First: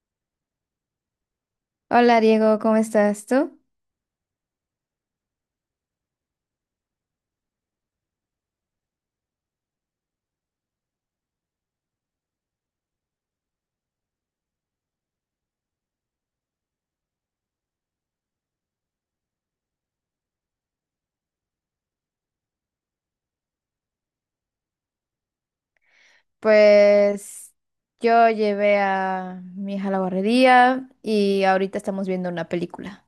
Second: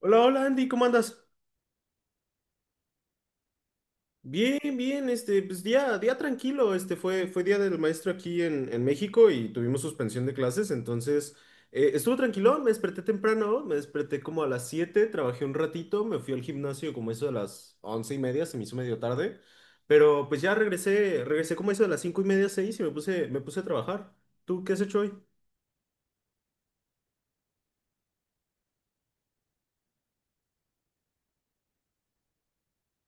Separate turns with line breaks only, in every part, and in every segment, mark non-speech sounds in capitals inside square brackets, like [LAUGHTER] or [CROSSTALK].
Hola, hola Andy, ¿cómo andas?
Hola Diego, ¿cómo estás tú?
Bien, bien, pues día tranquilo, fue día del maestro aquí en México y tuvimos suspensión de clases, entonces estuvo tranquilo, me desperté temprano, me desperté como a las 7, trabajé un ratito, me fui al gimnasio como eso de las 11:30, se me hizo medio tarde, pero pues ya regresé como eso de las 5:30, 6 y me puse a trabajar. ¿Tú qué has hecho hoy?
Pues yo llevé a mi hija a la barrería y ahorita estamos viendo una película.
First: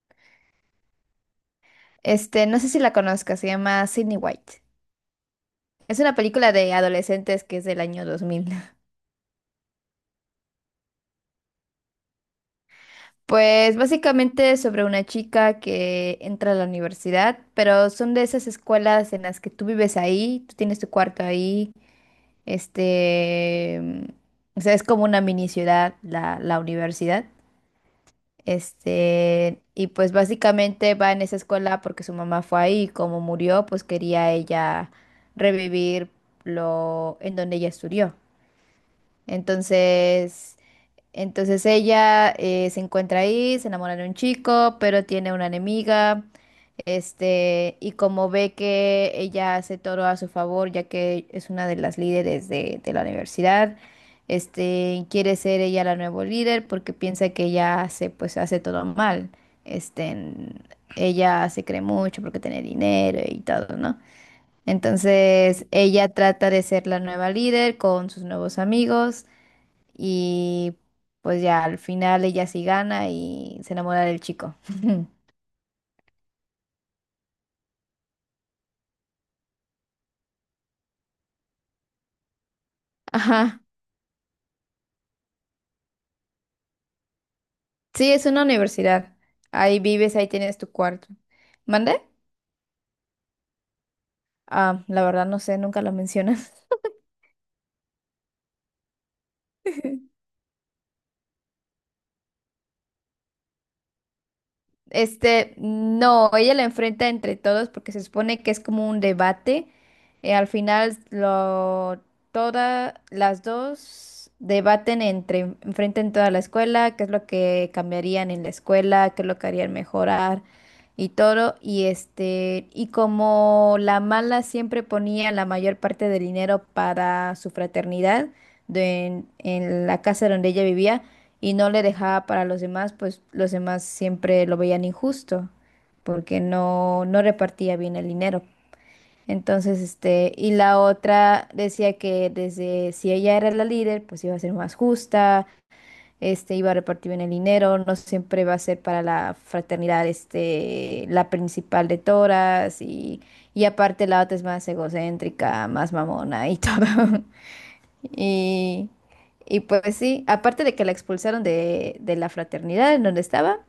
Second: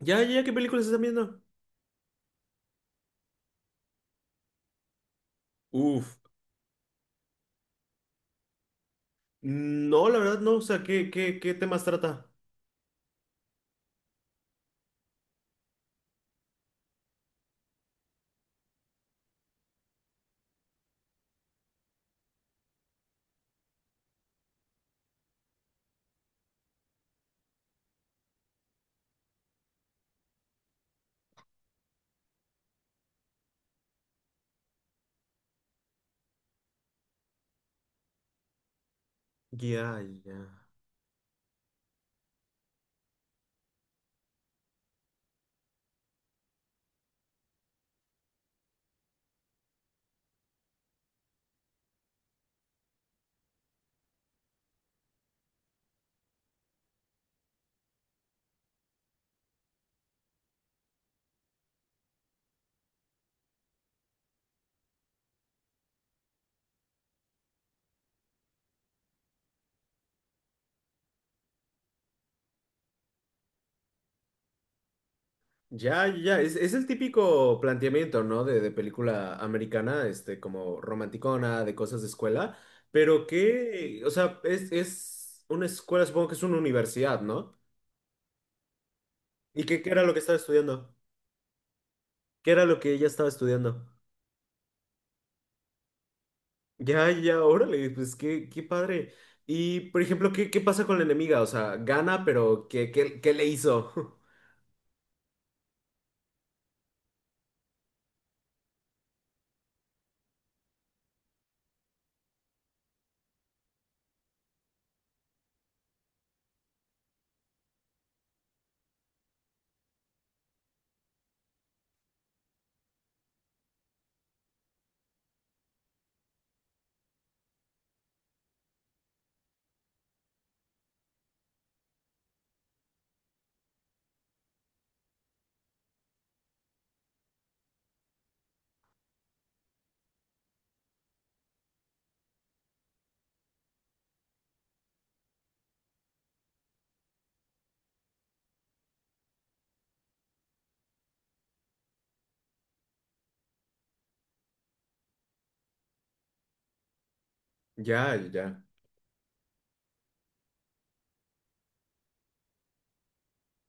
Ya, ya, ¿qué películas están viendo?
No sé si la conozcas, se llama Sydney White. Es una
Uf,
película de adolescentes que es del año 2000. [LAUGHS]
no, la verdad no, o sea, ¿qué temas trata?
Pues básicamente es sobre una chica que entra a la universidad, pero son de esas escuelas en las que tú vives ahí, tú tienes tu cuarto ahí, este, o sea, es como una mini ciudad, la universidad. Y pues básicamente va en esa escuela porque su mamá fue ahí, y como murió, pues quería ella revivir lo en donde ella estudió.
Ya, ya.
Entonces, ella se encuentra ahí, se enamora de un chico, pero tiene una enemiga. Y como ve que ella hace todo a su favor, ya que es una de las líderes de la universidad, quiere ser ella la nueva líder porque piensa que ella hace, pues, hace todo mal. Este, Ella se cree mucho porque tiene dinero y todo, ¿no? Entonces ella trata de ser la nueva líder con sus nuevos amigos y pues ya al final ella sí gana y se enamora del chico. [LAUGHS]
Ya, ya, es el típico planteamiento, ¿no? De película americana, como romanticona, de cosas de escuela, pero
Ajá.
que, o sea, es una escuela, supongo que es una universidad, ¿no?
Sí, es una universidad.
¿Y
Ahí
qué era lo
vives,
que
ahí
estaba
tienes tu
estudiando?
cuarto. ¿Mande?
¿Qué era lo que ella estaba estudiando?
Ah, la verdad no sé, nunca lo mencionas.
Ya, ya, órale, pues qué padre. Y, por
[LAUGHS]
ejemplo, ¿qué pasa con la enemiga? O sea, gana, pero ¿qué le hizo? [LAUGHS]
No, ella la enfrenta entre todos porque se supone que es como un debate. Al final, todas las dos debaten entre, enfrentan toda la escuela, qué es lo que cambiarían en la escuela, qué es lo que harían mejorar y todo. Y y como la mala siempre ponía la mayor parte del dinero para su fraternidad en la casa donde ella vivía y no le dejaba para los demás, pues los demás siempre lo veían injusto porque no repartía bien el dinero. Entonces, y la otra decía que desde si ella era la líder, pues iba a ser más justa, iba a repartir bien el dinero, no siempre va a ser para la fraternidad, la principal de todas y aparte la otra es más egocéntrica, más mamona y todo. [LAUGHS]
Ya, ya,
Y, y pues sí, aparte de que la expulsaron de la fraternidad en donde estaba,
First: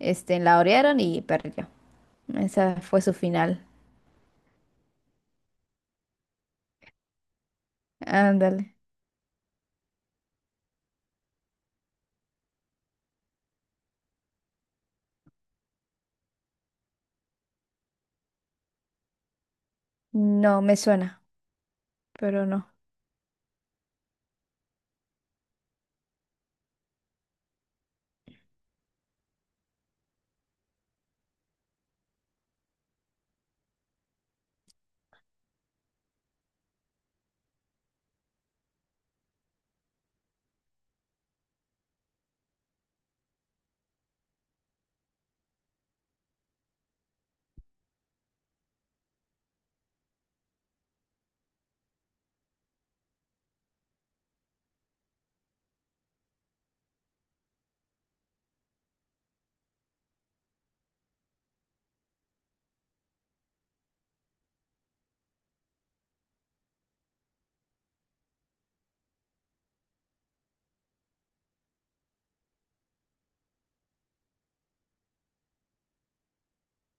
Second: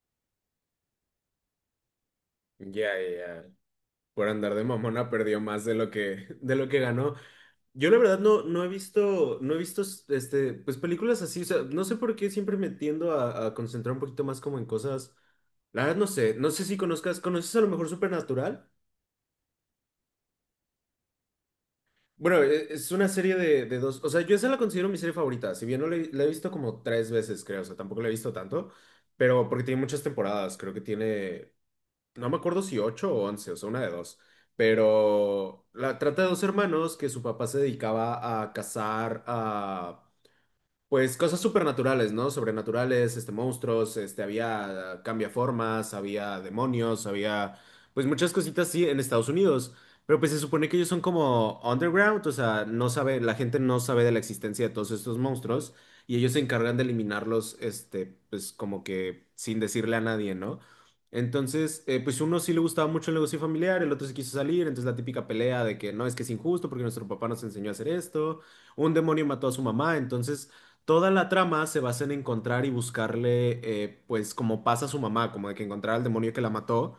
la orearon y perdió. Esa
ya,
fue
ya.
su
ya.
final.
Por andar de mamona perdió más de lo que ganó. Yo la verdad no, no he
Ándale.
visto, no he visto pues películas así, o sea, no sé por qué siempre me tiendo a concentrar un poquito más como en cosas. La verdad no sé si conozcas, ¿conoces a lo mejor Supernatural?
No, me suena,
Bueno,
pero no.
es una serie de dos, o sea, yo esa la considero mi serie favorita, si bien no la, he la he visto como tres veces, creo, o sea, tampoco la he visto tanto, pero porque tiene muchas temporadas, creo que tiene, no me acuerdo si ocho o 11, o sea, una de dos, pero la trata de dos hermanos que su papá se dedicaba a cazar a pues cosas supernaturales, ¿no? Sobrenaturales, monstruos, había cambiaformas, había demonios, había, pues muchas cositas, sí, en Estados Unidos. Pero pues se supone que ellos son como underground, o sea, la gente no sabe de la existencia de todos estos monstruos y ellos se encargan de eliminarlos, pues como que sin decirle a nadie, ¿no? Entonces, pues uno sí le gustaba mucho el negocio familiar, el otro se quiso salir, entonces la típica pelea de que no, es que es injusto porque nuestro papá nos enseñó a hacer esto, un demonio mató a su mamá, entonces... Toda la trama se basa en encontrar y buscarle, pues, como pasa a su mamá, como de que encontrar al demonio que la mató.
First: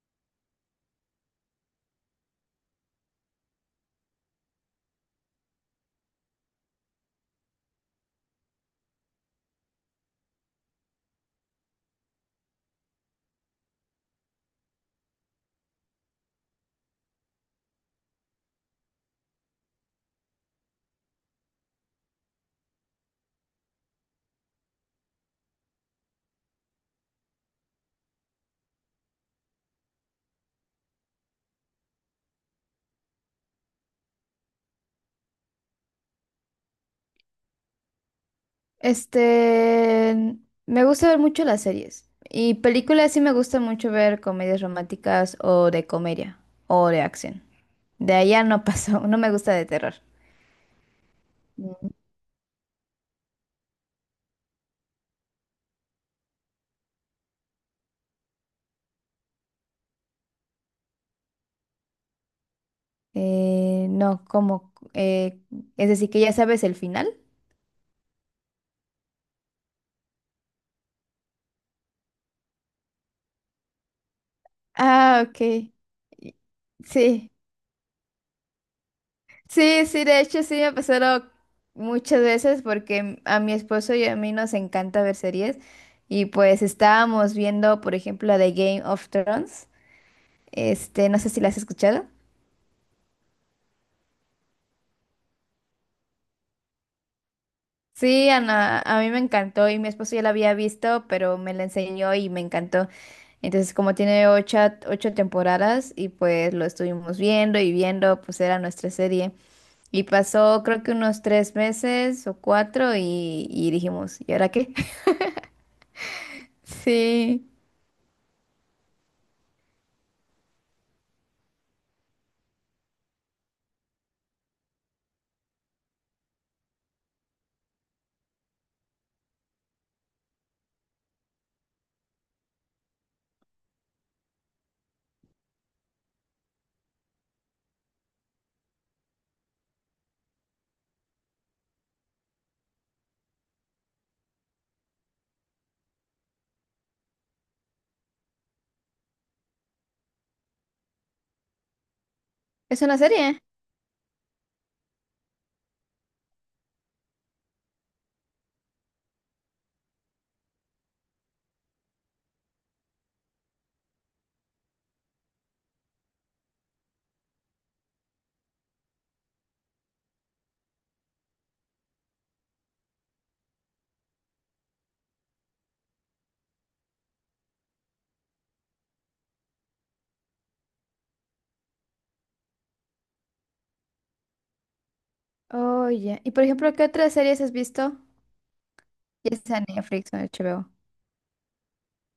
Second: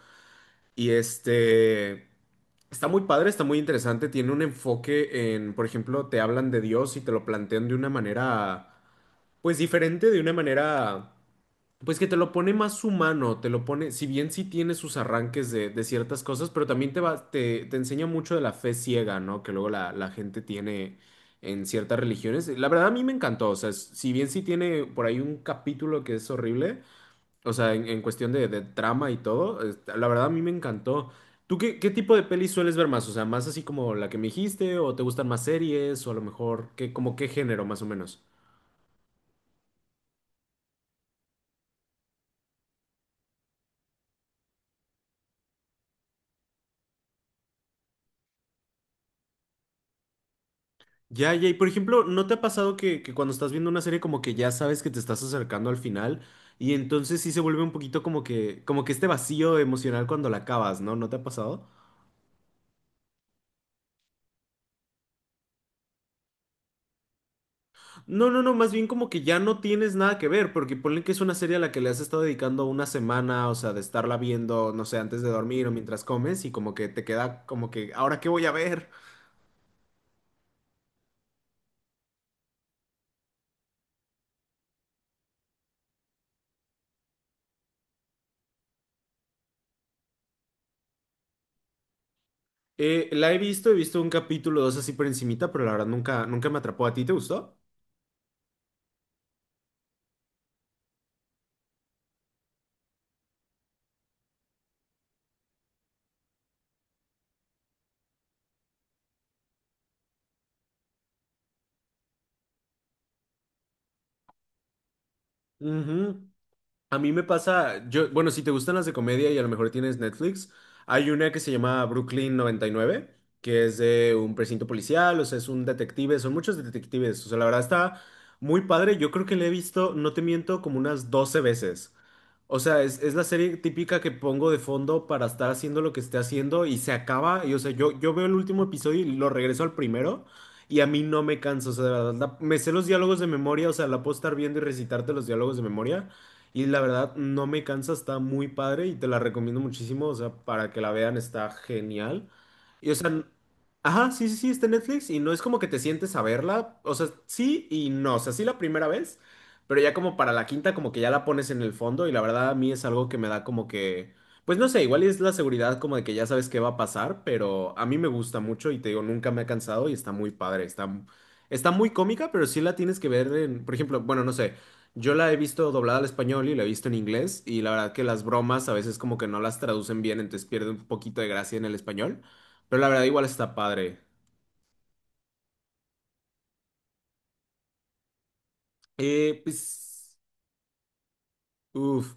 Y este... Está muy padre, está muy interesante. Tiene un enfoque en, por ejemplo, te hablan de Dios y te lo plantean de una manera, pues diferente, de una manera. Pues que te lo pone más humano, te lo pone, si bien sí tiene sus arranques de ciertas cosas, pero también te enseña mucho de la fe ciega, ¿no? Que luego la gente tiene en ciertas religiones. La verdad a mí me encantó, o sea, si bien sí tiene por ahí un capítulo que es horrible, o sea, en cuestión de trama y todo, la verdad a mí me encantó. ¿Tú qué tipo de pelis sueles ver más? O sea, más así como la que me dijiste, o te gustan más series, o a lo mejor, como qué género más o menos?
Este, Me gusta ver mucho las series. Y películas sí me gusta mucho ver comedias románticas o de comedia o de acción. De allá no pasó, [LAUGHS] no me gusta de terror.
Ya, ya, y por
Mm.
ejemplo, ¿no te ha pasado que cuando estás viendo una serie como que ya sabes que te estás acercando al final y entonces sí se vuelve un poquito como que este vacío emocional cuando la acabas, ¿no? ¿No te ha pasado?
No, como, Es decir, que ya sabes el final.
No, no, no, más bien como que ya no tienes nada que ver, porque ponle que es una serie a la que le has estado dedicando una semana, o sea, de estarla viendo, no sé, antes
Ah,
de
ok.
dormir o
Y-
mientras comes y como que te
Sí,
queda como que, ¿ahora qué voy a ver?
sí, sí, de hecho sí me ha pasado muchas veces porque a mi esposo y a mí nos encanta ver series y pues estábamos viendo, por ejemplo, la de Game of Thrones. No sé si la has escuchado.
La he visto un capítulo o dos así por encimita, pero la verdad nunca, nunca me atrapó. ¿A ti te gustó?
Sí, Ana, a mí me encantó y mi esposo ya la había visto, pero me la enseñó y me encantó. Entonces, como tiene ocho temporadas y pues lo estuvimos viendo y viendo, pues era nuestra serie. Y pasó creo que unos tres meses o cuatro y dijimos, ¿y ahora qué? [LAUGHS]
Ujú. A mí me
Sí,
pasa, bueno, si te gustan las de comedia y a lo mejor tienes Netflix, hay una que se llama Brooklyn 99, que es de un precinto policial, o sea, es un detective, son muchos detectives, o sea, la verdad está muy padre, yo creo que la he visto, no te miento, como unas 12 veces. O sea, es la serie típica que pongo de fondo para estar haciendo lo que esté haciendo y se acaba, y o sea, yo veo el último episodio y lo regreso al primero. Y a mí no me canso, o sea, de verdad, me sé los diálogos de memoria, o sea, la puedo estar viendo y recitarte los diálogos de memoria. Y la verdad, no me cansa, está muy padre y te la recomiendo muchísimo. O sea, para que la vean, está genial.
es
Y o
una
sea,
serie.
ajá, sí, sí, sí, está en Netflix y no es como que te sientes a verla. O sea, sí y no. O sea, sí la primera vez, pero ya como para la quinta, como que ya la pones en el fondo. Y la verdad, a mí es algo que me da como que. Pues no sé, igual es la seguridad como de que ya sabes qué va a pasar, pero a mí me gusta mucho y te digo, nunca me ha cansado y está muy padre. Está muy cómica, pero sí la tienes que ver en, por ejemplo, bueno, no sé. Yo la he visto doblada al español y la he visto en inglés y la verdad que las bromas a veces como que no las traducen bien, entonces pierde un poquito de gracia en el español, pero la verdad igual está padre.
Oh, ya. Y por ejemplo, ¿qué otras series has visto? Ya
Eh,
sea en Netflix
pues,
o en HBO.
uff,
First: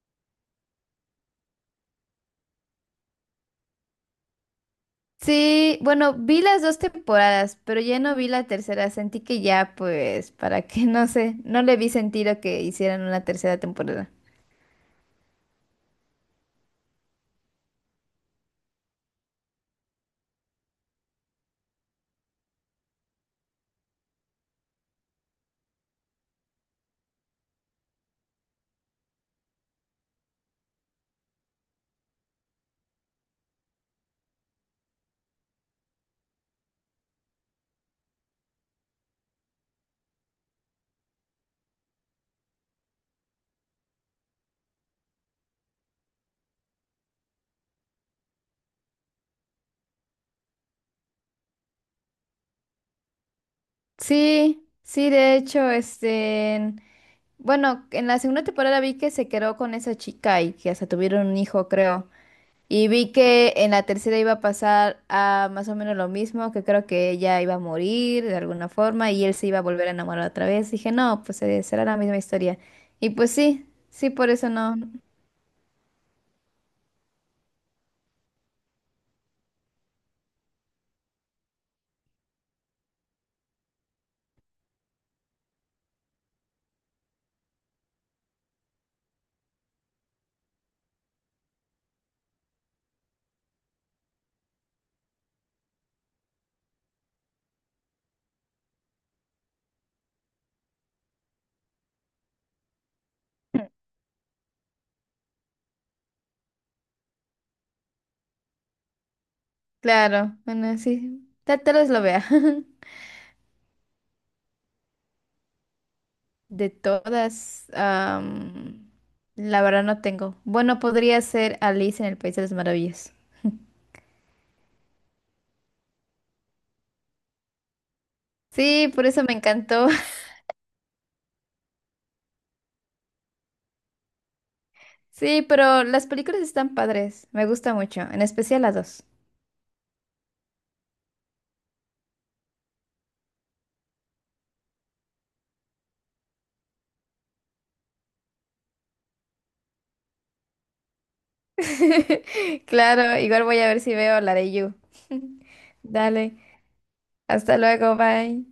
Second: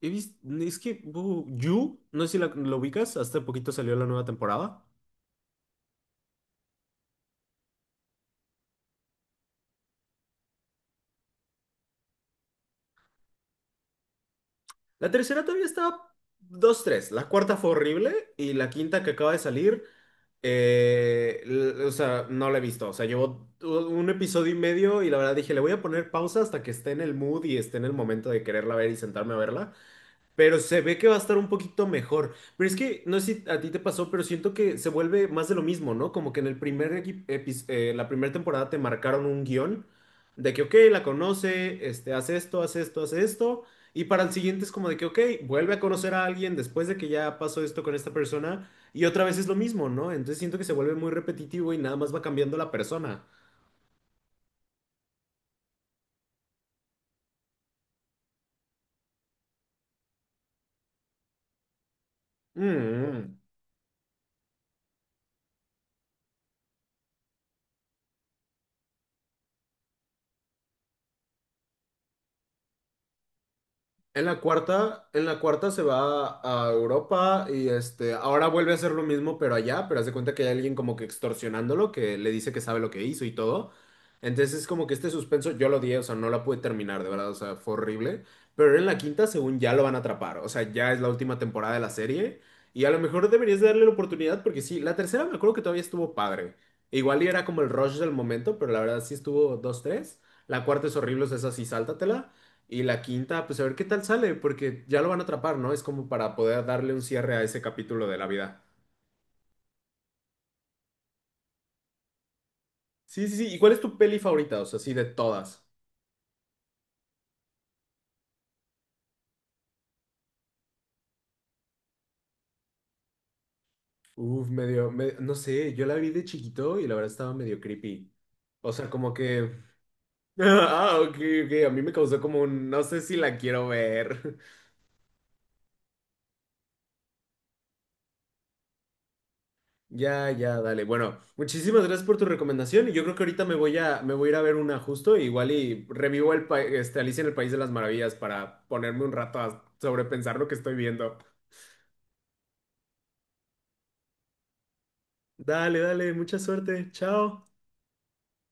he visto, es que You, no sé si lo ubicas, hasta poquito salió la nueva temporada.
Sí, bueno, vi las dos temporadas, pero ya no vi la tercera. Sentí que ya, pues, para qué, [LAUGHS] no sé, no le vi sentido que hicieran una tercera temporada.
La tercera todavía está dos tres, la cuarta fue horrible y la quinta que acaba de salir. O sea, no la he visto. O sea, llevo un episodio y medio y la verdad dije, le voy a poner pausa hasta que esté en el mood y esté en el momento de quererla ver y sentarme a verla. Pero se ve que va a estar un poquito mejor. Pero es que, no sé si a ti te pasó, pero siento que se vuelve más de lo mismo, ¿no? Como que en el primer la primera temporada te marcaron un guión de que, ok, la conoce, hace esto, hace esto, hace esto. Y para el siguiente es como de que, ok, vuelve a conocer a alguien después de que ya pasó esto con esta persona. Y otra vez es lo mismo, ¿no? Entonces siento que se vuelve muy repetitivo y nada más va cambiando la persona.
Sí, sí, de hecho, bueno, en la segunda temporada vi que se quedó con esa chica y que hasta tuvieron un hijo, creo.
Mm.
Y vi
Mm.
que en la tercera iba a pasar a más o menos lo mismo, que creo que ella iba a morir de alguna forma y él se iba a volver a enamorar otra vez. Dije, no, pues será la misma historia. Y pues sí, sí,
En
por
la
eso no.
cuarta, en la cuarta se va a Europa y ahora vuelve a hacer lo mismo, pero allá, pero hace cuenta que hay alguien como que extorsionándolo, que le dice que sabe lo que hizo y todo. Entonces es como que este suspenso yo lo odié, o sea, no la pude terminar, de verdad, o sea, fue horrible. Pero en la quinta, según ya lo van a atrapar, o sea, ya es la última temporada de la serie y a lo mejor deberías darle la oportunidad porque sí, la tercera me acuerdo que todavía estuvo padre. Igual y era como el rush del momento, pero la verdad sí estuvo dos tres. La cuarta es horrible, o sea, esa sí, sáltatela. Y la quinta, pues a ver qué tal sale, porque ya lo van a atrapar, ¿no? Es como para poder darle un cierre a ese capítulo de la vida.
Claro, bueno, sí, tal vez lo vea. [LAUGHS]
Sí, sí, sí. ¿Y cuál es tu peli favorita? O sea, sí, de todas.
De todas, la verdad no tengo. Bueno, podría ser Alice en el País de las Maravillas.
Uf, medio, no sé, yo la vi de chiquito y la verdad estaba medio creepy. O sea,
Sí, por
como
eso me
que... [LAUGHS]
encantó. [LAUGHS]
Ah, ok, ok, a mí me causó como un... No sé si la quiero ver.
Sí, pero las películas están padres. Me gusta mucho, en especial las dos.
Ya, ya, dale. Bueno, muchísimas gracias por tu recomendación. Y yo creo que ahorita me voy a ir a ver una justo, igual y revivo el Alicia en el País de las Maravillas para ponerme un rato a sobrepensar lo que estoy viendo.
[LAUGHS] Claro, igual voy a ver si veo la de You.
Dale, dale,
Dale,
mucha suerte. Chao.
hasta luego, bye.